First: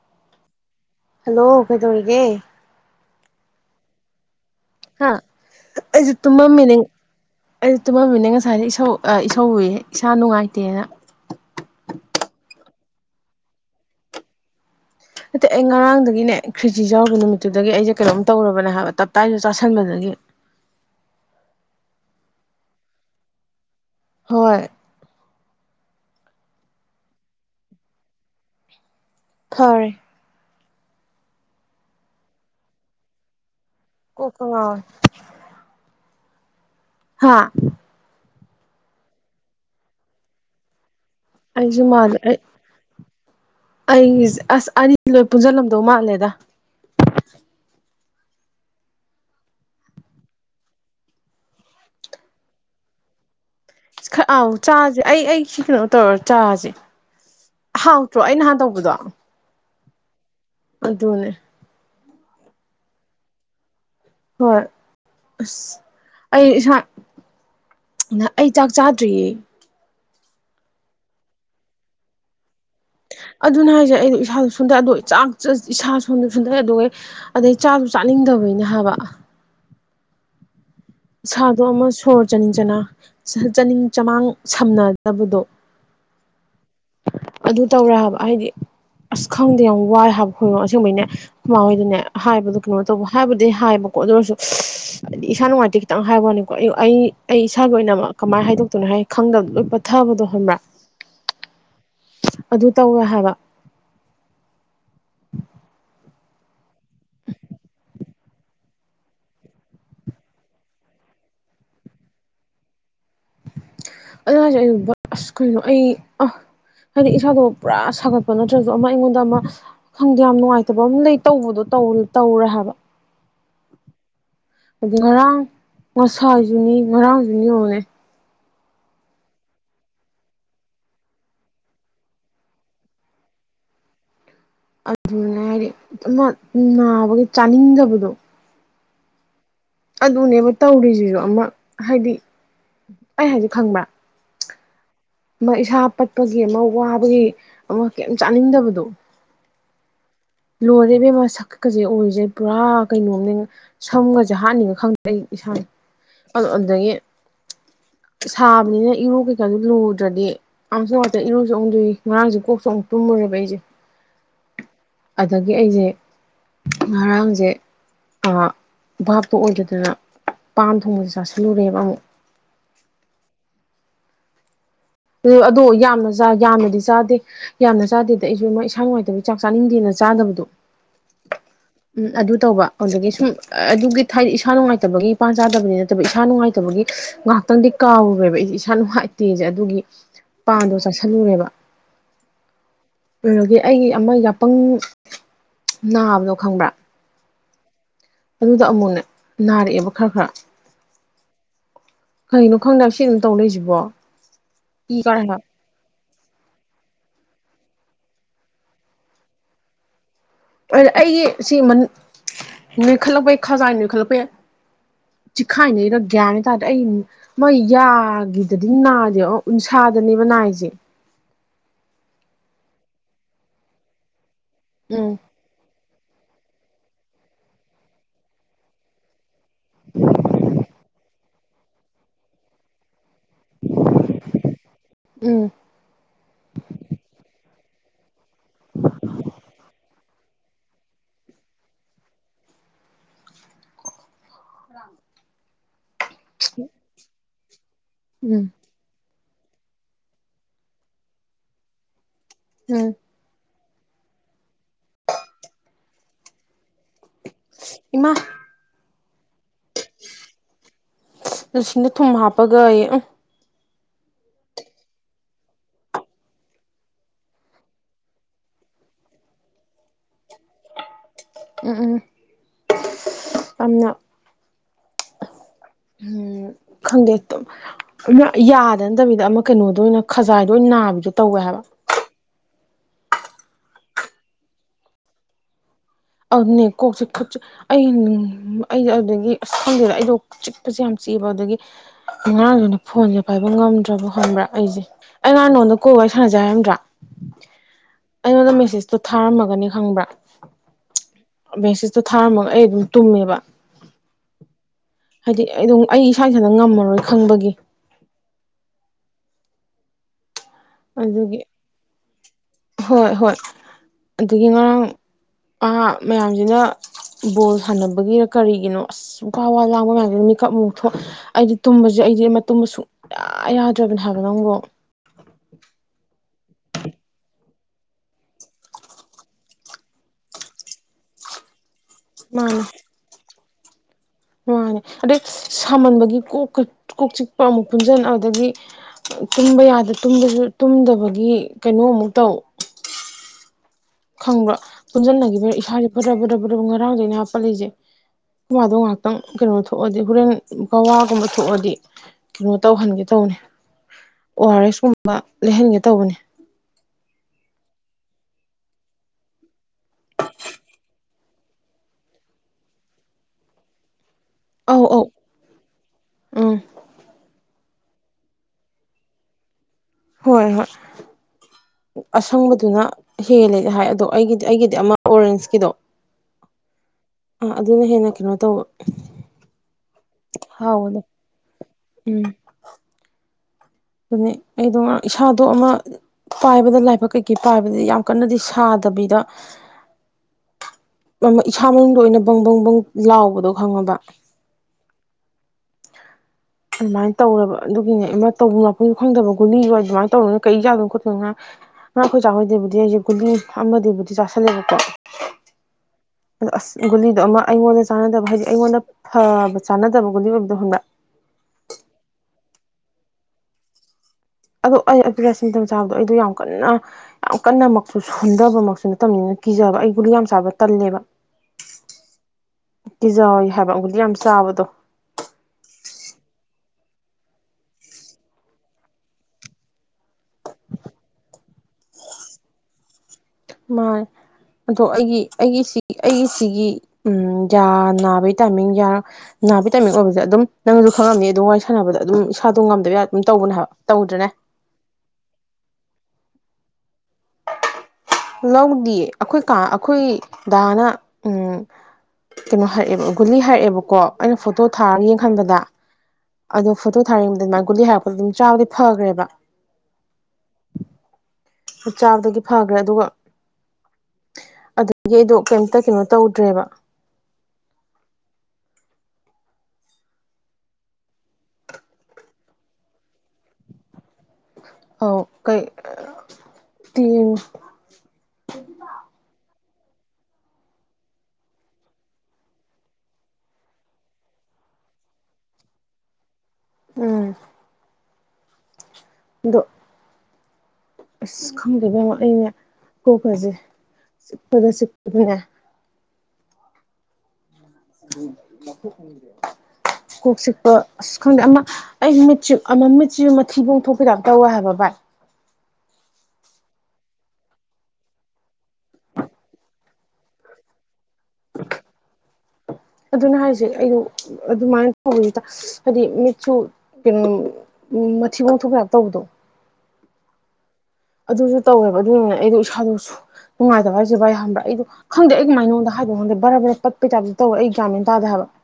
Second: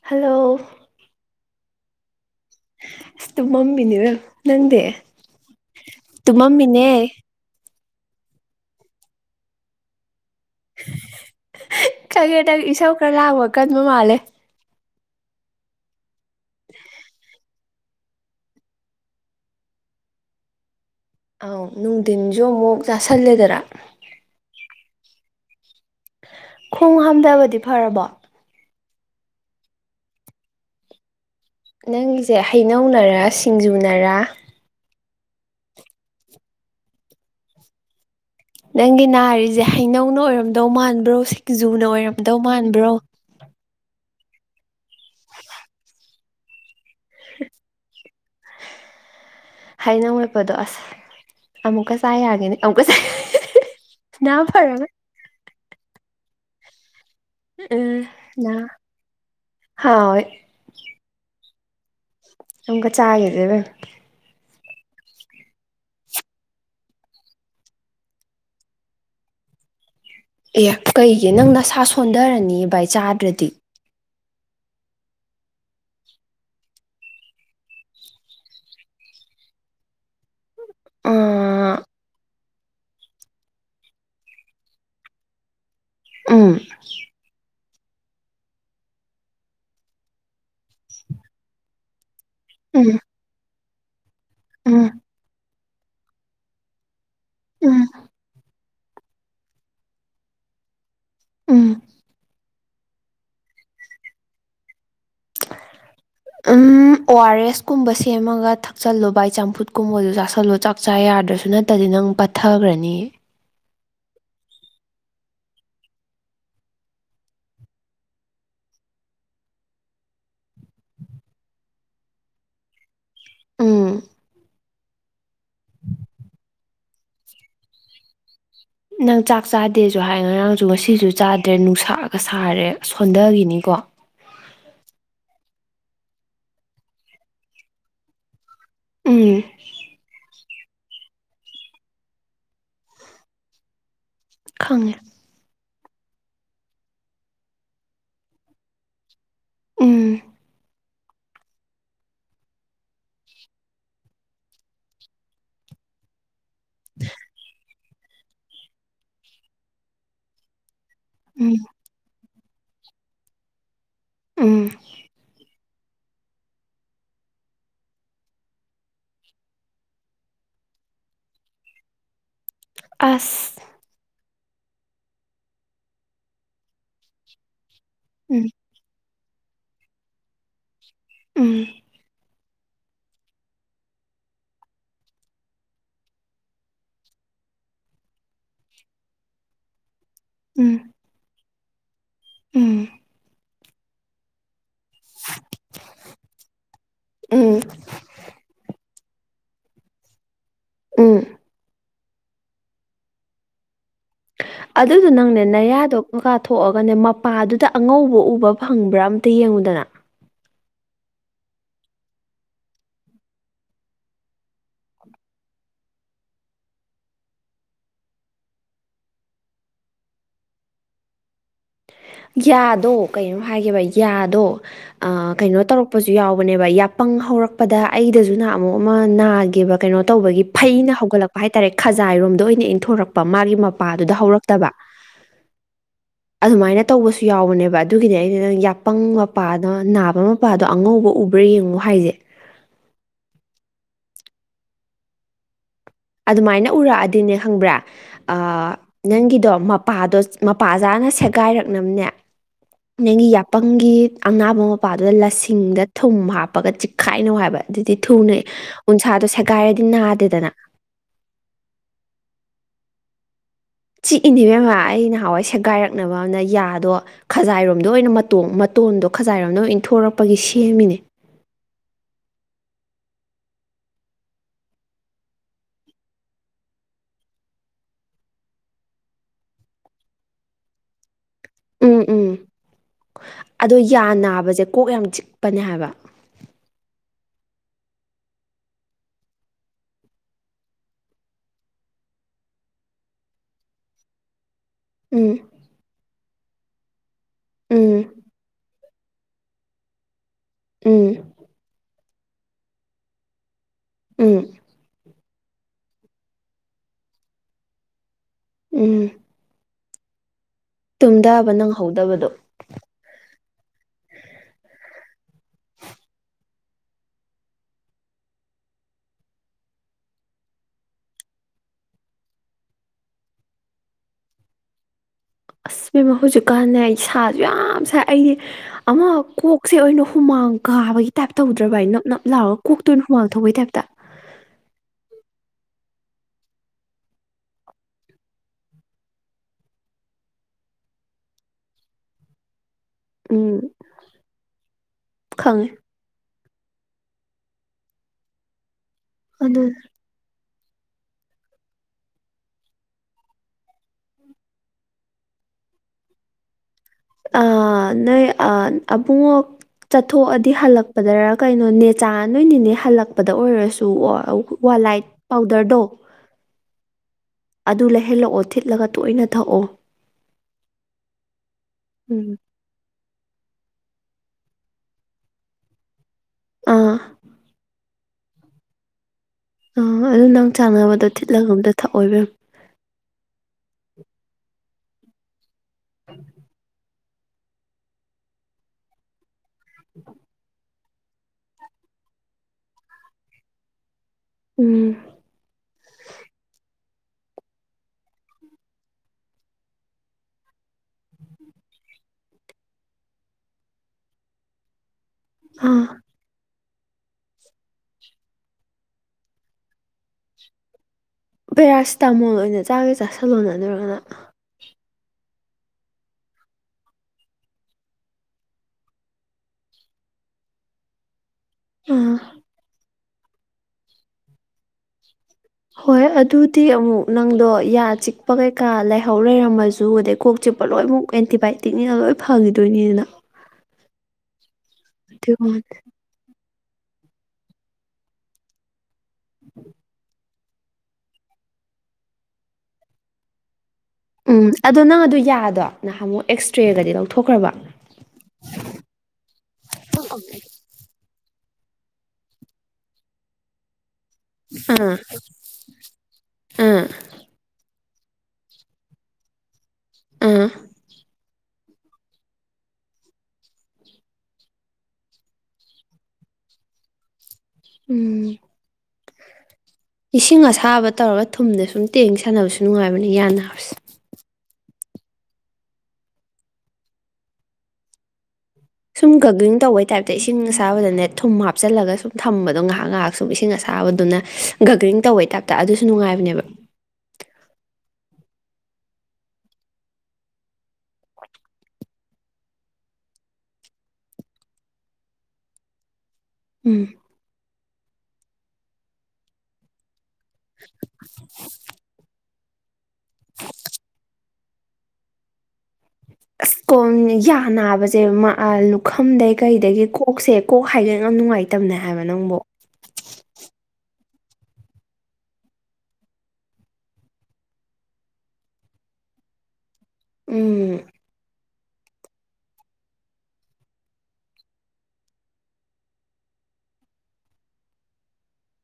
hello hello ꯀꯩꯗꯧꯔꯤꯒꯦ ꯏꯁ ꯃꯝꯃꯤꯅꯤꯔ ꯍꯥ ꯑꯩꯁꯨ ꯇꯨꯃ ꯃꯤꯅꯤ ꯇꯨꯝꯃꯝꯃꯤꯅꯦ ꯇꯨꯝꯃꯃꯤꯅꯦ ꯉꯁꯥꯏ ꯏꯁꯧ ꯏꯁꯧꯕ ꯏꯁꯥ ꯅꯨꯡꯉꯥꯏꯇꯦꯅ ꯆꯒꯦꯗ ꯏꯁꯧ ꯈꯔ ꯂꯥꯛꯕ ꯀꯟꯕ ꯃꯥꯜꯂꯦ ꯅꯠꯇ ꯑꯩ ꯉꯔꯥꯡꯗꯒꯤꯅꯦ ꯈ꯭ꯔꯤꯖꯤ ꯌꯥꯎꯒꯦ ꯅꯨꯃꯤꯠꯇ ꯑꯗꯨꯗꯒꯤ ꯑꯩꯁꯦ ꯀꯩꯅꯣꯝ ꯇꯧꯔꯕꯅꯦ ꯍꯥꯏꯕ ꯇꯞ ꯇꯥꯏꯁꯨ ꯆꯥꯁꯟꯕꯗꯒꯤ ꯑꯥꯎ ꯅꯅꯨꯡꯗꯤꯟꯁꯨ ꯑꯃꯨꯛ ꯆꯥꯁꯟꯂꯦꯗꯔꯥ ꯍꯣꯏ ꯈꯣꯡ ꯍꯥꯝꯊꯕꯗꯤ ꯐꯔꯕꯣ ꯈꯔ ꯅꯪꯒꯤꯁꯦ ꯍꯩꯅꯧꯅꯔꯥ ꯁꯤꯡꯖꯨꯅꯔꯥ ꯀꯣꯛꯀ ꯉꯥꯎꯔꯦ ꯍꯥꯥ ꯅꯪꯒꯤ ꯅꯥꯔꯤꯁꯦ ꯍꯩꯅꯧꯅ ꯑꯣꯏꯔꯝꯗꯧ ꯃꯥꯟꯕ꯭ꯔꯣ ꯑꯩꯁꯨ ꯁꯤꯡꯖꯨꯅ ꯃꯥꯜꯂꯦ ꯑꯣꯏꯔꯝꯗꯧ ꯑꯩ ꯃꯥꯟꯕ꯭ꯔꯣ ꯑꯩꯒꯤꯁꯦ ꯑꯁ ꯑꯅꯤ ꯂꯣꯏ ꯄꯨꯟꯁꯤꯜꯂꯝꯗꯧ ꯃꯥꯜꯂꯦꯗ ꯍ ꯅꯪ ꯂꯣꯠꯄꯗꯣ ꯑꯁ ꯑꯃꯨꯛꯀ ꯆꯥꯏ ꯌꯥꯒꯦꯅꯦ ꯑꯃꯨꯛꯀ ꯆꯥꯏ ꯑꯥꯎ ꯆꯥꯁꯦ ꯑꯩ ꯑꯩꯁꯤ ꯀꯩꯅꯣ ꯇꯧꯔ ꯆꯥꯁꯦ ꯍꯥꯎꯇ꯭ꯔꯣ ꯑꯩ ꯅꯍꯥꯟ ꯇꯧꯕꯗꯣ ꯍꯥꯎ ꯑꯗꯨ ꯑꯗꯨꯣꯅꯦ ꯑꯃꯀ ꯆꯥ ꯌꯦꯗꯕ ꯍꯣꯏ ꯑꯁ ꯑꯩ ꯏꯁ ꯅ ꯑꯩ ꯆꯥꯛ ꯆꯥꯗ꯭ꯔꯤꯌꯦ ꯑꯦ ꯀꯩꯒꯤꯦ ꯅꯪ ꯅꯁꯥ ꯁꯣꯟꯊꯔꯅꯤ ꯚꯥꯏ ꯆꯥꯗ꯭ꯔꯗꯤ ꯏꯁꯥꯁꯨ ꯁꯨꯟꯗꯩ ꯑꯗꯣ ꯆꯥꯛ ꯏꯁꯥ ꯁꯣꯟꯁꯨ ꯁꯨꯟꯗꯩ ꯑꯗꯨꯒ ꯑꯗꯩ ꯆꯥꯁꯨ ꯆꯥꯅꯤꯡꯗꯕꯅꯤꯅ ꯍꯥꯏꯕ ꯏꯁꯥꯗꯣ ꯑꯥ ꯑꯃ ꯁꯣꯔ ꯆꯥꯅꯤꯡ ꯆꯅꯥ ꯆꯥꯅꯤꯡ ꯆꯃꯥꯡ ꯁꯝꯅꯗꯕꯗꯣ ꯎꯝ ꯑꯗꯨ ꯇꯧꯔꯦ ꯍꯥꯏꯕ ꯍꯥꯏꯗꯤ ꯑꯁ ꯈꯪꯗꯦ ꯌꯥꯝ ꯋꯥꯏ ꯍꯥꯏꯕ ꯈꯣꯏꯔꯣ ꯑꯁꯦꯡꯕꯩꯅꯦ ꯃꯥ ꯍꯣꯏꯗꯅꯦ ꯍꯥꯏꯕꯗꯣ ꯀꯩꯅꯣ ꯎꯝ ꯇꯧꯕ ꯍꯥꯏꯕꯗꯤ ꯍꯥꯏꯕꯀꯣ ꯑꯗꯨ ꯑꯣꯏꯔꯁꯨ ꯎꯝ ꯍꯥꯏꯗꯤ ꯏꯁꯥ ꯅꯨꯡꯉꯥꯏꯇꯦ ꯈꯤꯇꯪ ꯍꯥꯏꯕꯅꯤꯀꯣ ꯑꯩ ꯑꯩ ꯏꯁꯥꯒꯤ ꯎꯝ ꯑꯣꯏꯅꯃꯛ ꯀꯃꯥꯏꯅ ꯍꯥꯏꯗꯣꯛ ꯑꯗꯨꯅ ꯍꯥꯏ ꯈꯪꯗꯕ ꯂꯣꯏ ꯄꯠꯊꯕꯗꯣ ꯍꯟꯕ꯭ꯔꯥ ꯎꯝ ꯑꯗꯨ ꯇꯧꯋꯦ ꯍꯥꯏꯕ ꯎꯝ ꯑꯣ ꯑꯥꯔ ꯑꯦꯁ ꯀꯨꯝꯕꯕꯁꯤꯦ ꯁꯦꯝꯃꯒ ꯊꯛꯆꯜꯂꯣ ꯕꯥꯏ ꯆꯝꯐꯨꯠꯀꯨꯝꯕꯗ ꯆꯥꯥꯁꯜꯂꯣ ꯆꯥꯛ ꯆꯥ ꯌꯥꯗ꯭ꯔꯁꯨ ꯅꯠꯇꯗꯤ ꯅꯪ ꯄꯠꯊꯈ꯭ꯔꯅꯤ ꯑꯁ ꯀꯅꯣ ꯑꯩ ꯑ ꯍꯥꯏꯗꯤ ꯏꯁꯥꯗꯣ ꯄꯨꯔꯥ ꯁꯥꯒꯠꯄ ꯅꯠꯇ꯭ꯔꯁꯨ ꯑꯃ ꯑꯩꯉꯣꯟꯗ ꯑꯃ ꯈꯪꯗꯦ ꯌꯥꯝ ꯅꯨꯡꯉꯥꯏꯇꯕ ꯑꯃ ꯂꯩ ꯇꯧꯕꯗꯣ ꯇꯧꯔꯦ ꯍꯥꯏꯕ ꯎꯝ ꯑꯗꯨ ꯉꯔꯥꯡ ꯉꯁꯥꯏꯁꯨꯅꯤ ꯉꯔꯥꯡꯁꯨ ꯌꯣꯉꯦ ꯅꯪ ꯆꯥꯛ ꯆꯥꯗꯦꯁꯨ ꯍꯥꯏ ꯉꯔꯥꯡꯁꯨ ꯉꯁꯤꯁꯨ ꯆꯥꯗ꯭ꯔꯦ ꯅꯨꯡꯁꯛꯑꯒ ꯁꯥꯔꯦ ꯁꯣꯟꯊꯈꯤꯅꯤꯀꯣ ꯋꯥ ꯑꯗꯨꯅꯦ ꯍꯥꯏꯗꯤ ꯅꯥꯕꯒꯤ ꯆꯥꯅꯤꯡꯗꯕꯗꯣ ꯎꯝ ꯑꯗꯨꯅꯦꯕ ꯇꯧꯔꯤꯁꯤꯁꯨ ꯑꯃꯛ ꯍꯥꯏꯗꯤ ꯑꯩ ꯍꯥꯏꯗꯤ ꯈꯪꯕ꯭ꯔꯥ ꯈꯪꯉꯦ ꯑꯃ ꯏꯁꯥ ꯄꯠꯄꯒꯤ ꯑꯃ ꯋꯥꯕꯒꯤ ꯑꯃ ꯀꯔꯤꯝ ꯆꯥꯅꯤꯡꯗꯕꯗꯣ ꯎꯝ ꯂꯣꯏꯔꯦꯕꯦꯝꯃ ꯁꯛꯀꯛꯀꯁꯦ ꯑꯣꯏꯔꯤꯁꯦ ꯄꯨꯔꯥ ꯀꯩꯅꯣꯝꯅꯦ ꯁꯝꯒꯁꯦ ꯍꯥꯠꯅꯤꯡꯉ ꯈꯪꯗꯦ ꯑꯩ ꯏꯁꯥꯅ [unintelligible] ꯑꯗꯨꯗꯒꯤ ꯁꯥꯕꯅꯤꯅ ꯏꯔꯨ ꯀꯩꯀꯥꯗꯨ ꯂꯨꯗ꯭ꯔꯗꯤ ꯑ ꯉꯇ ꯏꯔꯨꯁꯨ ꯎꯝ ꯑꯣꯨꯗꯣꯏꯏ ꯉꯔꯥꯡꯁꯦ ꯀꯣꯛꯁꯨ ꯑꯃꯨꯛ ꯇꯨꯝꯃꯨꯦꯕ ꯑꯩꯁꯦ ꯎꯝ ꯑꯗꯒꯤ ꯑꯩꯁꯦ ꯉꯔꯥꯡꯁꯦ ꯚꯥꯞꯇꯨ ꯑꯣꯏꯗꯗꯅ ꯄꯥꯥꯟ ꯊꯣꯡꯕꯁ ꯆꯥꯁꯤꯜꯂꯨꯔꯦꯕ ꯑꯃꯨꯛ ꯑꯁ ꯑꯗꯨ ꯑꯗꯣ ꯌꯥꯝꯅ ꯌꯥꯝꯅꯗꯤ ꯆꯥꯗꯦ ꯌꯥꯝꯅ ꯆꯥꯗꯦꯗ ꯎꯝ ꯑꯩꯁꯨ ꯏꯁꯥ ꯅꯨꯡꯉꯥꯏꯇꯕ ꯆꯥꯛ ꯆꯥꯅꯤꯡꯗꯦꯅ ꯆꯥꯗꯕꯗꯣ ꯎꯝ ꯎꯝ ꯑꯗꯨ ꯇꯧꯕ ꯑꯗꯒꯤ ꯁꯨꯝ ꯑꯗꯨꯒꯤ ꯊꯥꯏꯗꯤ ꯏꯁꯥ ꯅꯨꯡꯉꯥꯏꯇꯕꯒꯤ ꯏꯄꯥꯟ ꯆꯥꯗꯕꯅꯤ ꯅꯠꯇꯕ ꯏꯁꯥ ꯅꯨꯡꯉꯥꯏꯇꯕꯒꯤ ꯉꯥꯛ ꯉꯍꯥꯛꯇꯪꯗꯤ ꯀꯥꯎꯔꯨꯔꯦꯕ ꯑꯩꯁꯦ ꯏꯁꯥ ꯅꯨꯡꯉꯥꯏꯇꯦꯁꯦ ꯑꯗꯨꯒꯤ ꯎꯝ ꯄꯥꯟꯗꯣ ꯆꯥꯁꯤꯜꯂꯨꯔꯦꯕ ꯎꯝ ꯑꯗꯨꯗꯒꯤ ꯑꯩꯒꯤ ꯑꯃ ꯌꯥꯄꯪ ꯅꯥꯕꯗꯣ ꯈꯪꯕ꯭ꯔꯥ ꯎꯝ ꯑꯗꯨꯗ ꯑꯃꯨꯛꯅꯦ ꯅꯥꯔꯛꯑꯦꯕ ꯈꯔ ꯈꯔ ꯎꯝ ꯀꯩꯅꯣ ꯈꯪꯗ ꯁꯤ ꯑꯗꯨ ꯇꯧ ꯂꯩꯔꯤꯁꯤꯕꯣ ꯑꯗꯨꯗꯣ ꯅꯪꯅꯦ ꯅꯌꯥꯗꯣ ꯃꯀꯥ ꯊꯣꯛꯑꯒꯅꯦ ꯃꯄꯥꯗꯨꯗ ꯑꯉꯧꯕ ꯎꯕ ꯐꯪꯕ꯭ꯔꯥ ꯑꯝꯇ ꯌꯦꯡꯉꯨꯗꯅ ꯑꯩꯒꯤ ꯁꯤ ꯅꯣꯏꯈꯠꯂꯛꯄꯩ ꯈꯖꯥꯟ ꯅꯣꯏꯈꯠꯂꯛꯄ ꯌꯥꯏ ꯆꯤꯈꯥꯏꯅꯩꯔ ꯒꯦꯌꯥ ꯍꯥꯏ ꯇꯥꯔꯗꯤ ꯑꯩ ꯃꯣꯏ ꯌꯥꯒꯤꯗꯗꯤ ꯅꯥꯗꯦ ꯎꯟꯁꯥ ꯊꯥꯗꯅꯦꯕ ꯅꯥꯏꯁꯦ ꯌꯥꯗꯣ ꯀꯩꯅꯣꯝ ꯍꯥꯏꯒꯦꯕ ꯌꯥꯗꯣ ꯎꯝ ꯑ ꯀꯩꯅꯣ ꯇꯧꯔꯛ ꯄꯄꯁꯨ ꯌꯥꯎꯕꯅꯦꯕ ꯌꯥꯄꯪ ꯍꯧꯔꯛꯄꯗ ꯑꯩꯗꯁꯨ ꯍ ꯑꯃꯨꯛ ꯑꯃ ꯅꯥ ꯀꯩꯅꯣ ꯇꯧꯕꯒꯤ ꯐꯩꯅ ꯍꯧꯒꯠꯂꯛꯄ ꯍꯥꯏꯇꯥꯔꯦ ꯈꯖꯥꯏꯔꯣꯝꯗ ꯑꯣꯏꯅ ꯏꯟꯊꯣꯔꯛꯄ ꯃꯄꯥꯗ ꯍꯧꯔꯛꯇꯕ ꯎꯝ ꯑꯗꯨꯃꯥꯏꯅ ꯨ ꯌꯥꯎꯕꯅꯦꯕ ꯑꯗꯨꯒꯤꯅꯦ ꯑꯩꯅ ꯌꯥꯄꯪ ꯃꯄꯥꯗꯣ ꯅꯥꯕ ꯃꯃꯥ ꯃꯄꯥꯗꯣ ꯑꯉꯧꯕ ꯎꯕ꯭ꯔꯥ ꯌꯦꯡꯉꯨ ꯍꯥꯏꯁꯦ ꯑꯥꯡ [unintelligible] ꯑꯗꯨꯃꯥꯏꯅ ꯎꯔꯛꯑꯗꯤꯅꯦ ꯈꯪꯕ꯭ꯔꯥ ꯑ ꯎꯝ ꯅꯪꯒꯤꯗꯣ ꯃꯄꯥꯗꯣ ꯃꯄꯥꯖꯥꯅ ꯁꯦꯒꯥꯏꯔꯛꯅꯕꯅꯦ ꯎꯝ ꯅꯪꯒꯤ ꯄꯪꯒꯤ ꯑꯅꯥꯕ ꯃꯄꯥꯗꯨꯗ ꯂꯁꯤꯡꯗ ꯊꯨꯝ ꯍꯥꯞꯄꯒ ꯈꯥꯏꯅꯧ ꯍꯥꯏꯕ ꯑꯗꯨꯗꯤ ꯏꯃꯥ ꯊꯨꯅꯩ ꯎꯟꯁꯥꯗꯣ ꯁꯦꯒꯥꯏꯔꯗꯤ ꯅꯥꯗꯦꯗꯅ ꯂꯨꯁꯤꯡꯗ ꯊꯨꯝ ꯍꯥꯞꯄꯒ ꯑꯩ ꯑ ꯆꯤꯛꯏꯅꯦꯕꯦꯝꯃ ꯑꯩ ꯅꯍꯥꯟꯋꯥꯏ ꯁꯦꯒꯥꯏꯔꯛꯅꯕ ꯑꯃꯅ ꯌꯥꯗꯣ ꯈꯖꯥꯏꯔꯣꯝꯗꯣ ꯑꯣꯏꯅ ꯃꯇꯣꯡ ꯃꯇꯇꯣꯟꯗꯣ ꯈꯖꯥꯏꯔꯣꯝꯅ ꯏꯟꯊꯣꯔꯛꯄꯒꯤ ꯁꯦꯝꯃꯤꯅꯦ ꯎꯝ ꯎꯝ ꯑꯝ ꯎꯝ ꯈꯪꯗꯦ ꯑꯗꯨꯝ ꯌꯥꯗ ꯅꯠꯇꯕꯤꯗ ꯑꯃ ꯀꯩꯅꯣꯗ ꯑꯣꯏꯅ ꯈꯖꯥꯏꯗ ꯑꯣꯏꯅ [inaudible] ꯕꯤ ꯇꯧ ꯌꯥ ꯍꯥꯏ ꯎꯝ ꯎꯝ ꯑꯗꯣ ꯌꯥ ꯅꯥꯕꯁꯦ ꯀꯣꯛ ꯌꯥꯝ ꯆꯤꯛꯄꯅꯦ ꯍꯥꯏꯕ ꯑꯗꯨꯅꯦ ꯀꯣꯛꯁꯦ ꯈꯨꯠ ꯑꯩ ꯑꯩ ꯑꯗꯨꯗꯒꯤ ꯑꯁ ꯈꯪꯗꯦꯗ ꯑꯩꯗꯣ ꯆꯤꯛꯄꯁꯦ ꯌꯥꯝ ꯁꯤꯕ ꯑꯗꯒꯤ ꯑꯉꯥꯡꯗꯨꯅ ꯐꯣꯟꯁꯦ ꯄꯥꯏꯕ ꯉꯝꯗ꯭ꯔꯕ ꯉꯕ꯭ꯔꯥ ꯑꯩꯁꯦ ꯎꯝ ꯑꯩꯉꯍꯥꯟ ꯅꯉꯣꯟꯗ ꯀꯣꯛ ꯁꯅꯖꯔꯝꯗ꯭ꯔꯥ ꯎꯝ ꯑꯩꯉꯣꯟꯗ ꯃꯦꯁꯦꯁꯇꯣ ꯊꯥꯔꯝꯃꯒꯅꯤ ꯈꯪꯕ꯭ꯔꯥ ꯎꯝ ꯕꯦꯁꯤꯁꯇꯣ ꯊꯥꯔꯝꯃꯒ ꯑꯩ ꯑꯗꯨꯝ ꯇꯨꯝꯃꯦꯕ ꯎꯝ ꯍꯥꯏꯗꯤ ꯑꯗꯨꯝ ꯑꯩ ꯏꯁꯥ ꯏꯁꯥꯅ ꯉꯝꯃꯔꯣꯏ ꯈꯪꯕꯒꯤ ꯎꯝ ꯑꯗꯨꯒꯤ ꯇꯨꯝꯊꯕ ꯅꯪꯍꯧꯗꯕꯗꯣ ꯍꯣꯏ ꯍꯣꯏ ꯑꯗꯨꯗꯒꯤ ꯉꯔꯥꯡ ꯑ ꯃꯌꯥꯝꯁꯤꯅ ꯕꯣꯜ ꯁꯥꯟꯅꯕꯒꯤꯔ ꯀꯔꯤꯒꯤꯅꯣ ꯑꯁ ꯋꯥ ꯋꯥ ꯂꯥꯡꯕ ꯉꯁꯤ ꯃꯤꯀꯞ ꯑꯃꯨꯛ ꯊꯣꯛ ꯑꯩꯗꯤ ꯁꯦ ꯑꯩꯗꯤ ꯃꯇꯨꯝ ꯁꯨꯛꯌꯥ ꯌꯥꯗ꯭ꯔꯕꯅꯦ ꯍꯥꯏꯕ ꯅꯪꯕꯨ ꯑꯁꯃꯦ ꯃꯍꯖꯤ ꯀꯥꯟꯅꯩ ꯑꯩ ꯁꯥꯁꯨ ꯌꯥꯝ ꯁꯥꯏ ꯑꯩꯗꯤ ꯑꯃ ꯀꯣꯛꯁꯦ ꯑꯣꯏꯅ ꯍꯨꯃꯥꯡ ꯀꯥꯕꯒꯤ ꯇꯥꯏꯞ ꯇꯧꯗ ꯅꯠꯇ꯭ꯔꯚꯥꯏ ꯅꯞ ꯅꯞ ꯂꯥꯛꯑꯒ ꯀꯣꯛꯇꯣꯏꯅ ꯍꯨꯃꯜ ꯊꯧꯕꯩ ꯇꯥꯏꯞꯇ ꯑꯣ ꯗ ꯀꯣꯛ ꯆꯤꯛꯄ ꯄꯨ ꯀꯌꯥꯗꯁꯨ ꯇꯨꯝꯗꯕꯒꯤ ꯀꯩꯅꯣꯃꯨꯛ ꯇꯧ ꯎꯝ ꯈꯪꯕ꯭ꯔꯥ ꯄꯨꯟꯁꯤꯟꯅꯈꯤꯕ ꯈꯪꯉꯦ ꯏꯁꯥꯥꯁ ꯐꯗ ꯐꯠꯇ ꯕꯨ ꯉꯔꯥꯡꯗꯩꯅ ꯍꯥꯞꯄꯂꯤꯁꯦꯃꯗꯣ ꯉꯥꯏꯍꯥꯛꯇꯪ ꯑꯗꯨ ꯀꯩꯅꯣ ꯊꯣꯛꯑꯗꯤ ꯍꯣꯔꯦꯟ ꯀꯋꯥꯒꯨꯝꯕ ꯊꯣꯛꯑꯗꯤ ꯀꯩꯅꯣ ꯇꯧꯍꯟꯒꯦ ꯇꯧꯅꯤ ꯑꯣ ꯑꯥꯔ ꯑꯦꯁ ꯀꯨꯝꯕ ꯂꯩꯍꯟꯒꯦ ꯇꯧꯕꯅꯦ ꯑ ꯅꯣꯏ ꯑꯕꯨꯡꯉꯣꯛ ꯆꯠꯊꯣꯛꯑꯗꯤ ꯍꯜꯂꯛꯄꯗꯔ ꯀꯩꯅꯣꯅꯦ ꯆꯥ ꯅꯣꯏꯅꯤꯅꯦ ꯍꯛꯄ ꯑꯧ ꯑꯣꯏꯔ ꯑꯧ ꯄꯥꯎꯗꯔꯗꯣ ꯎꯝ ꯑꯗꯨ ꯂꯩꯍꯜꯂꯛꯑꯣ ꯊꯤꯠꯂꯒ ꯇꯣꯏꯅ ꯊꯛꯑꯣ ꯍꯣꯏ ꯍꯣꯏ ꯎꯝ ꯑꯁꯪꯕꯗꯨꯅ ꯍꯦꯂꯗꯤ ꯍꯥꯏ ꯑꯗꯣ ꯑꯩꯒꯤꯗꯤ ꯑꯩꯒꯤꯗꯤ ꯑꯃ ꯑꯣꯔꯦꯟꯁꯀꯤꯗꯣ ꯑꯥ ꯑꯥ ꯑꯗꯨꯅ ꯍꯦꯟꯅ ꯀꯩꯅꯣꯇꯧ ꯑ ꯑꯗꯨ ꯅꯪ ꯆꯥꯟꯅꯕꯗꯣ ꯊꯤꯠꯂꯒ ꯑꯝꯇ ꯎꯝ ꯊꯛꯑꯣꯏꯕꯨ ꯑꯗꯨꯅꯤ ꯑꯩꯗꯣ ꯏꯁꯥꯗꯣ ꯑꯃ ꯄꯥꯏꯕꯗ ꯂꯥꯏꯕꯛ ꯀꯩꯀꯩ ꯄꯥꯏꯕꯗꯗꯤ ꯌꯥꯝ ꯀꯟꯅꯗꯤ ꯁꯥꯗꯦ ꯐꯗꯕꯤꯗ [unintelligible] ꯏꯁꯥ ꯃꯅꯨꯡꯗ ꯑꯣꯏꯅ ꯕꯪꯕꯣꯡ ꯕꯣꯡ ꯂꯥꯎꯕꯗꯣ ꯈꯪꯉꯕ ꯎꯝ ꯑꯗꯨꯃꯥꯏꯅ ꯇꯧꯔꯕ ꯑꯗꯨꯒꯤꯅꯦ ꯇꯧꯕ ꯉꯄꯅꯣ ꯈꯪꯗꯕ ꯒꯨꯅꯤꯒꯤ ꯑꯗꯨꯃꯥꯏꯅ ꯇꯧꯅꯤꯅ ꯀꯩ ꯆꯥꯗꯅ ꯈꯣꯠꯇꯅ ꯉꯥ ꯑꯩꯈꯣꯏ ꯆꯥꯍꯣꯏꯗꯦꯕꯨꯗꯤ ꯑꯩꯁꯦ ꯒꯨꯂꯤ ꯑꯃꯗꯤꯕꯨꯗꯤ ꯆꯥꯥꯁꯜꯂꯦꯕꯀꯣ ꯑꯥ ꯑ ꯑꯁ ꯒꯨꯂꯤꯗꯣ ꯑꯃ ꯑꯩꯉꯣꯟꯗ ꯆꯥꯟꯅꯗꯕ ꯍꯥꯏꯗꯤ ꯑꯩꯉꯣꯟꯗ ꯐꯕ ꯆꯥꯟꯅꯗꯕ ꯒꯨꯂꯤ ꯑꯣꯏꯕꯗꯣ ꯍꯨꯕ꯭ꯔ ꯄꯦꯔꯥꯁꯤꯇꯥꯃꯣꯜ ꯑꯣꯏꯅ ꯆꯥꯒꯦ ꯆꯥꯁꯤꯜꯂꯣꯅ ꯑꯗꯨꯔꯒꯅ ꯑꯗꯣ ꯑꯩ ꯑꯗꯨꯔꯦꯁ ꯅꯤꯡꯇꯝ ꯆꯥꯕꯗꯣ ꯑꯩꯗꯣ ꯌꯥꯝ ꯀꯟꯅ ꯌꯥꯝ ꯀꯟꯅꯃꯛꯁꯨ ꯁꯣꯟꯊꯕꯃꯛꯁꯨ ꯅꯠꯇꯕꯅꯤꯅ ꯀꯤꯖꯕ ꯑꯩꯕꯨꯗꯤ ꯌꯥꯝ ꯆꯕ ꯇꯜꯂꯦꯕ ꯑ ꯀꯤꯖꯥꯎꯤ ꯍꯥꯏꯕ ꯑꯩꯈꯗꯤ ꯌꯥꯝ ꯆꯥꯕꯗꯣ ꯍꯣꯏ ꯑꯗꯨꯗꯤ ꯑꯃꯨꯛ ꯅꯪꯗꯣ ꯌꯥ ꯆꯤꯛꯄ ꯀꯩꯀꯥ ꯂꯩꯍꯧ ꯂꯩꯔꯝꯃꯁꯨꯨ ꯑꯗꯩ ꯀꯣꯛ ꯆꯤ ꯆꯣꯞꯄ ꯂꯣꯏꯃꯨꯛ ꯑꯦꯟꯇꯤꯕꯥꯏꯑꯣꯇꯤꯛꯅꯤꯅ ꯂꯣꯏ ꯐꯪꯈꯤꯗꯣꯏꯅꯦꯅ ꯃꯥ ꯑꯗꯣ ꯑꯩꯒꯤ ꯑꯩꯒꯤꯁꯤ ꯑꯩꯒꯤ ꯁꯤꯒꯤ ꯌꯥ ꯅꯥꯕꯒꯤ ꯇꯥꯏꯃꯤꯡ ꯌꯥꯔ ꯅꯥꯕꯒꯤ ꯇꯥꯏꯃꯤꯡ ꯑꯣꯏꯕꯁꯦ ꯑꯗꯨꯝ ꯅꯪꯁꯨ ꯈꯪꯉꯝꯅꯤ ꯑꯗꯨꯝ ꯋꯥꯔꯤ ꯁꯥꯟꯅꯕꯗ ꯑꯗꯨꯝ ꯏꯁꯥꯗꯣ ꯉꯝꯗꯕ ꯌꯥ ꯑꯗꯨꯝ ꯇꯧꯕꯅꯦ ꯍꯥꯏꯕ ꯇꯧꯗ꯭ꯔꯅꯦ ꯎꯝ ꯑꯗꯣ ꯅꯪ ꯑꯗꯨ ꯌꯥꯗꯣ ꯅꯍꯥꯟ ꯑꯃꯨꯛ ꯑꯦꯛꯁ ꯔꯦꯒꯗꯤ ꯂꯧ ꯂꯧꯗꯤꯌꯦ ꯑꯩꯈꯣꯏ ꯀꯥ ꯑꯩꯈꯣꯏ ꯗꯥꯅ ꯎꯝ ꯀꯩꯅꯣ ꯍꯥꯏꯔꯛꯑꯦꯕ ꯒꯨꯂꯤ ꯍꯥꯏꯔꯛꯑꯦꯕꯀꯣ ꯑꯩꯅ ꯐꯣꯇꯣ ꯑꯥ ꯊꯥꯔꯒ ꯌꯦꯡ ꯈꯟꯕꯗ ꯑꯗꯣ ꯑꯥ ꯐꯣꯇꯣ ꯊꯥꯔꯤꯕꯗꯗꯨ ꯑꯗꯨꯃꯥꯏꯅ ꯒꯨꯂꯤ ꯍꯥꯏꯔꯛꯄ ꯑꯗꯨꯝ ꯆꯥꯕꯗꯤ ꯐꯈ꯭ꯔꯦꯕ ꯑꯥ ꯆꯥꯕꯗꯒꯤ ꯐꯈ꯭ꯔꯦ ꯑꯗꯨꯒ ꯑꯗꯨꯗꯒꯤ ꯑꯩꯗꯣ ꯀꯩꯝꯇ ꯀꯩꯅꯣ ꯇꯧꯗ꯭ꯔꯦꯕ ꯎꯝ ꯏꯁꯤꯡ ꯑꯁꯥꯕ ꯇꯧꯔꯒ ꯊꯨꯝꯗ ꯁꯨꯝ ꯇꯦꯡ ꯁꯥꯟꯅꯕꯁꯨ ꯅꯨꯡꯉꯥꯏꯕꯅꯤ ꯌꯥꯟꯅ ꯍꯥꯏꯕꯁꯦ ꯑꯣ ꯀꯩ ꯇ ꯁꯨꯝ ꯒꯒ꯭ꯂꯤꯡ ꯇꯧꯕꯩ ꯇꯥꯏꯞꯇ ꯏꯁꯤꯡ ꯑꯁꯥꯕꯗꯅꯦ ꯊꯨꯝ ꯍꯥꯞꯆꯤꯜꯂꯒ ꯁꯨꯝ ꯊꯝꯕꯗꯣ ꯉꯥꯏꯍꯥꯛ ꯉꯥꯏꯍꯥꯛ ꯁꯨꯝ ꯏꯁꯤꯡ ꯑꯁꯥꯕ ꯇꯥꯕꯗꯨꯅ ꯒꯒ꯭ꯔꯤꯡ ꯇꯧꯕꯩ ꯇꯥꯏꯞꯇ ꯑꯗꯨꯁꯨ ꯅꯨꯡꯉꯥꯏꯕꯅꯦꯕ ꯎꯝ ꯑꯗꯣ ꯑꯁ ꯈꯪꯗꯕꯩ ꯑꯃꯨꯛ ꯑꯩꯅꯦ ꯀꯣꯛꯀꯁꯦ ꯁꯤꯄꯗ ꯁꯤꯄꯗꯨꯉ ꯎꯝ ꯀꯣꯛ ꯆꯤꯛꯄ ꯑ ꯈꯪꯗꯦ ꯑꯃ ꯑꯩ ꯅꯨ ꯑꯃꯝ ꯃꯆꯤ ꯃꯊꯤ ꯄꯣꯡꯊꯣꯛꯄꯤꯗ ꯇꯧꯋꯦ ꯍꯥꯏꯕ ꯚꯥꯏ ꯑꯁ ꯀꯣ ꯌꯥꯕꯁꯦ ꯂꯨꯈꯝꯗꯩ ꯀꯩꯗꯒꯤ ꯀꯣꯛꯁꯦ ꯀꯣꯛ ꯍꯥꯏꯒ ꯌꯥꯝ ꯅꯨꯡꯉꯥꯏꯇꯕꯅꯦ ꯍꯥꯏꯕ ꯅꯪꯕꯨ ꯑꯗꯨꯅ ꯍꯥꯏꯁꯦ ꯑꯩꯗꯣ ꯑꯗꯨꯃꯥꯏꯅ ꯇꯧꯕꯅꯤꯗ ꯍꯥꯏꯗꯤ ꯃꯤꯠꯁꯨ ꯀꯩꯅꯣ ꯃꯊꯤ ꯑꯣꯟꯊꯣꯛꯄ ꯌꯥ ꯇꯧꯕꯗ ꯇꯣ ꯎꯝ ꯑꯗꯨꯁꯨ ꯇꯧꯋꯦꯕ ꯑꯗꯨꯅꯤꯅ ꯑꯩꯗꯣ ꯏꯁꯥꯗꯣꯁꯨ ꯅꯨꯡꯉꯥꯏꯕ ꯍꯥꯏꯁ ꯚꯏ ꯍꯕ꯭ꯔꯥ ꯑꯩꯣ ꯈꯪꯗꯦ ꯑꯩꯒꯤꯃꯥꯏꯅꯣꯗꯕ ꯈꯪꯗꯦ ꯕꯔꯥꯕꯔꯥꯠꯄ ꯇꯥꯏꯞꯇ ꯇꯧꯦ ꯑꯩ ꯒ꯭ꯌꯥꯃꯤꯦꯟ ꯇꯥꯗ ꯍꯥꯏꯕ [inaudible]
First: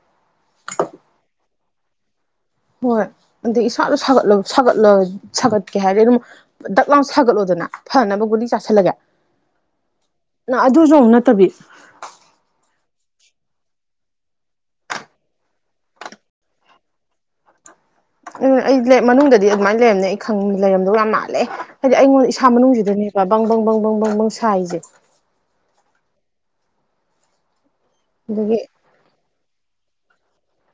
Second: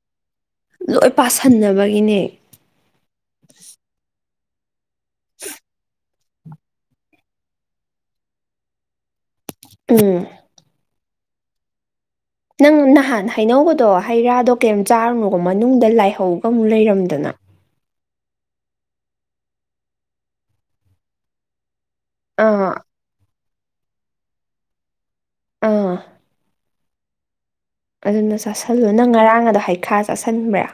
ꯂꯣꯏ ꯄꯁꯤꯟꯅꯕꯒꯤꯅꯦ ꯍꯣꯏ ꯑꯗꯒꯤ ꯏꯁꯥꯗꯠꯠꯂ ꯁꯥꯒꯠꯀꯦ ꯍꯥꯏꯔꯗꯤ ꯑꯗꯨꯝ ꯗꯛ ꯂꯥꯎ ꯁꯥꯒꯠꯂꯣꯗꯅ ꯐꯅꯕ ꯒꯨꯂꯤ ꯆꯥꯁꯤꯜꯂꯒꯦ ꯎꯝ ꯅꯪ ꯑꯗꯨꯁꯨ ꯇꯕꯤ ꯅꯪ ꯅꯍꯥꯟ ꯍꯩꯅꯧꯕꯗꯣ ꯍꯩ ꯔꯥꯗꯣ ꯀꯩꯝ ꯆꯥꯔꯨꯅꯨꯕꯣ ꯃꯅꯨꯡꯗ ꯂꯥꯏꯍꯧꯒ ꯑꯃꯨꯛ ꯂꯩꯔꯝꯗꯅ ꯎꯝ ꯑꯩ ꯃꯅꯨꯡꯗꯗꯤ ꯑꯗꯨꯃꯥꯏꯅ ꯂꯩꯔꯝꯅꯦ ꯑꯩ ꯈꯪ ꯂꯩꯔꯝꯗꯧ ꯌꯥꯝ ꯃꯥꯜꯂꯦ ꯍꯥꯏꯗꯤ ꯑꯩꯉꯣꯟꯗ ꯏꯁꯥ ꯑꯥ ꯃꯅꯨꯡꯁꯤꯗꯅꯦꯕ ꯕꯪꯕꯪ ꯕꯪꯕꯪ ꯕꯪꯕꯪ ꯁꯥ ꯍꯥꯏꯁꯦ ꯑꯥ ꯑꯗꯨꯅ ꯑꯗꯒꯤ ꯆꯥꯁꯜꯂꯨ ꯅꯪ ꯉꯔꯥꯡ ꯑꯗꯣ ꯍꯩꯈꯥ ꯆꯥꯁꯟꯕ꯭ꯔꯥ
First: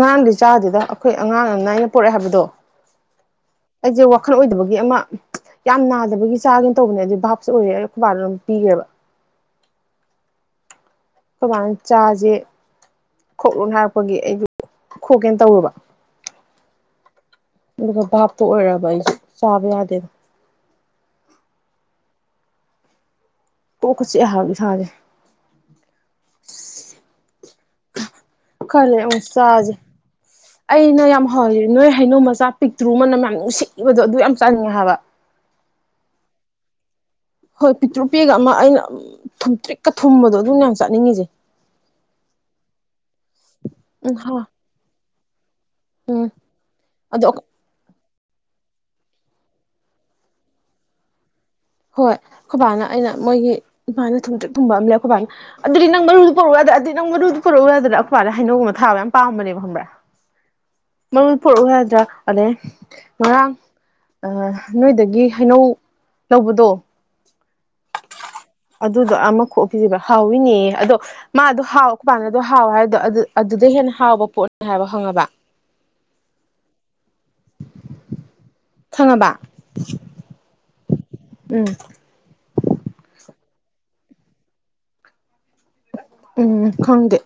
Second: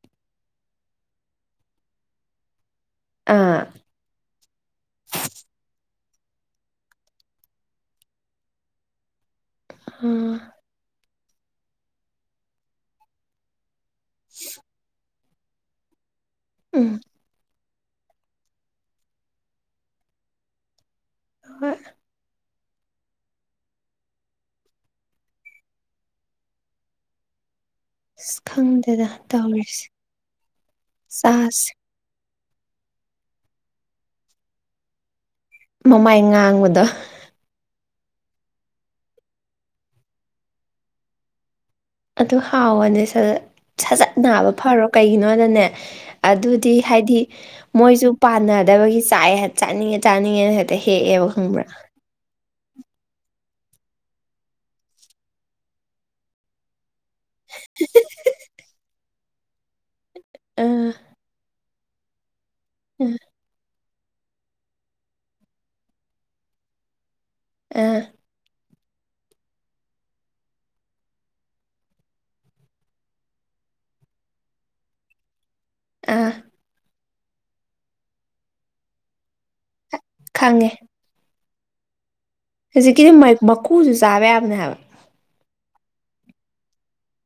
ꯑꯉꯥꯡꯒꯤ ꯆꯥꯗꯨꯗ ꯑꯩꯈꯣꯏ ꯑꯉꯥꯡ ꯑꯃ ꯑꯩꯅ ꯄꯨꯔꯛꯑꯦ ꯍꯥꯏꯕꯗꯣ ꯑꯥ ꯑꯩꯁꯦ ꯋꯥꯈꯜ ꯑꯣꯏꯗꯕꯒꯤ ꯑꯃ ꯌꯥꯝ ꯕꯒꯤ ꯆꯥꯒꯦꯅ ꯇꯧꯕꯅꯦ ꯑꯗꯨꯗꯤ ꯚꯥꯞꯁꯨ ꯑꯣꯏꯔꯦ ꯈꯨꯕꯥꯗ ꯑꯗꯨꯝ ꯄꯤꯈ꯭ꯔꯦꯕ ꯑꯥ ꯈ ꯃ ꯆꯥꯖꯤꯦ ꯈꯣꯛꯂꯨ ꯍꯥꯏꯔꯛꯄꯒꯤ ꯑꯩꯗꯨ ꯈꯣꯛꯀꯦꯅ ꯇꯧꯔꯨꯕ ꯎꯝ ꯃ ꯕꯥꯄ ꯑꯣꯏꯔ ꯏ ꯆꯥꯕꯍꯗꯅ ꯍꯣꯏ ꯄꯨꯣꯈꯁ ꯑꯦꯍꯒꯤ ꯁꯥꯖꯦ ꯑꯁ ꯈꯜꯂꯦ ꯈꯪꯗꯦꯗ ꯑꯃꯨ ꯆꯥꯁꯦ ꯇꯧꯔꯤꯁꯦ ꯑꯩꯅ ꯌꯥꯝ ꯍꯥꯎ ꯆꯥꯁꯦ ꯅꯣꯏ ꯍꯩꯅꯣꯃꯆꯥ ꯄꯤꯛꯇ꯭ꯔꯨ ꯃꯅ ꯃꯌꯥꯝ ꯅꯨꯡꯁꯤꯏꯕꯗꯣ ꯑꯗꯨ ꯌꯥꯝ ꯆꯥꯅꯤꯡꯉꯦ ꯍꯥꯏꯕ ꯃꯃꯥꯏ ꯉꯥꯡꯕꯗ ꯍꯣꯏ ꯄꯤꯛꯇ꯭ꯔꯨ ꯄꯦꯒ ꯑꯃ ꯑꯩꯅ ꯊꯨꯝꯇ꯭ꯔꯤꯛꯀ ꯊꯨꯝꯕꯗꯣ ꯑꯗꯨꯝ ꯌꯥꯝ ꯆꯠꯅꯤꯡꯉꯤꯁꯦ ꯑꯗꯨ ꯍꯥꯎꯋꯅꯦ ꯁꯠ ꯁꯖꯠ ꯎꯝ ꯍꯥ ꯅꯥꯕ ꯐꯔꯣ ꯀꯩꯒꯤꯅꯣꯅꯅꯦ ꯎꯝ ꯑꯗꯨꯗꯤ ꯍꯥꯏꯗꯤ ꯑꯗꯣ ꯃꯣꯏꯁꯨ ꯄꯥꯟꯅꯗꯕꯒꯤ ꯆꯥꯛ ꯆꯥꯅꯤꯡꯉꯦ ꯆꯥꯅꯤꯡꯉꯦꯅ ꯍꯦꯛꯇ ꯍꯦꯛꯑꯦꯕ ꯈꯪꯕ꯭ꯔꯥ ꯍꯣꯏ ꯈꯨꯣꯏꯕꯥꯥꯛꯅ ꯑꯩꯅ ꯃꯣꯏꯒꯤ ꯏꯃꯥꯅ ꯊꯨꯝꯦꯛ ꯊꯨꯝꯕ ꯑꯃ ꯂꯩ ꯈꯨꯣꯏꯕꯥꯛꯅ ꯑꯗꯨꯗꯤ ꯅꯪ ꯃꯔꯨꯗꯨ ꯄꯔꯛ ꯌꯥꯗ꯭ꯔꯦ ꯑꯗꯨꯗꯤ ꯅꯪ ꯃꯔꯨꯗꯨ ꯄꯨꯔꯛꯎ ꯌꯥꯗꯅ ꯑꯩꯀꯄꯗ ꯍ ꯍꯥꯏꯩꯅꯧꯒꯨꯝꯕ ꯊꯥꯕ ꯌꯥꯝ ꯄꯥꯝꯕꯅꯦꯕ ꯈꯪꯕ꯭ꯔꯥ ꯑꯥ ꯃꯔꯨ ꯄꯨꯔꯛꯎ ꯍꯥꯏꯗ꯭ꯔꯥ ꯑꯗꯩ ꯉꯔꯥꯡ ꯑ ꯅꯣꯏꯗꯒꯤ ꯍꯩꯅꯧ ꯂꯧꯕꯗꯣ ꯑ ꯑꯗꯨꯗꯣ ꯑꯃ ꯀꯣꯛꯄꯤꯁꯦꯕ ꯍꯥꯎꯋꯤꯅꯦ ꯑꯗꯣ ꯃꯥꯗꯣ ꯍꯥꯎ ꯀꯄꯥꯟꯗꯣ ꯍꯥꯎ ꯍꯥꯏꯗꯣ ꯑꯗꯨꯗ ꯍꯦꯟꯅ ꯍꯥꯎꯕ ꯄꯣꯠꯅꯤ ꯍꯥꯏꯕ ꯍꯪꯉꯕ ꯑ ꯊꯉꯕ ꯈꯪꯉꯦ ꯎꯝ ꯍꯧꯖꯤꯛꯀꯤꯗꯤ ꯃꯀꯨꯁꯨ ꯆꯥꯕ ꯌꯥꯕꯅꯦ ꯍꯥꯏꯕ ꯎꯝ ꯍꯪꯗꯦ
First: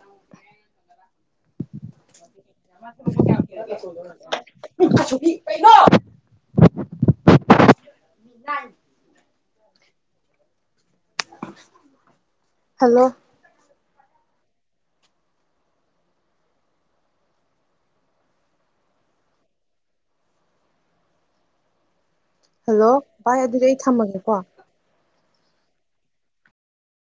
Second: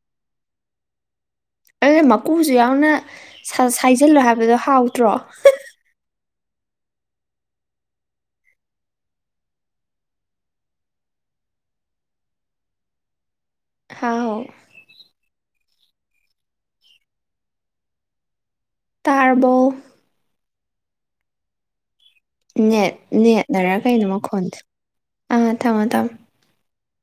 ꯑꯗꯨꯅ ꯃꯀꯨꯁꯨ ꯌꯥꯎꯅ [unintelligible] ꯁꯥꯏꯖꯤꯜꯂꯣ ꯍꯥꯏꯕꯗꯣ ꯍꯥꯎꯇ꯭ꯔꯣ ꯣ [unintelligible] ꯍꯜꯂꯣ ꯍꯥꯎ ꯇꯥꯔꯔꯕꯣ ꯍꯜꯂꯣ ꯅꯦꯠ ꯚꯥꯏ ꯑꯗꯨꯗꯤ ꯅꯦꯠꯂꯔ ꯑꯩ ꯀꯩꯅꯣ ꯊꯝꯃꯒꯦꯀꯣ ꯃꯈꯣꯟꯗꯦ ꯑꯥ ꯊꯝꯃꯣ ꯊꯝꯃꯣ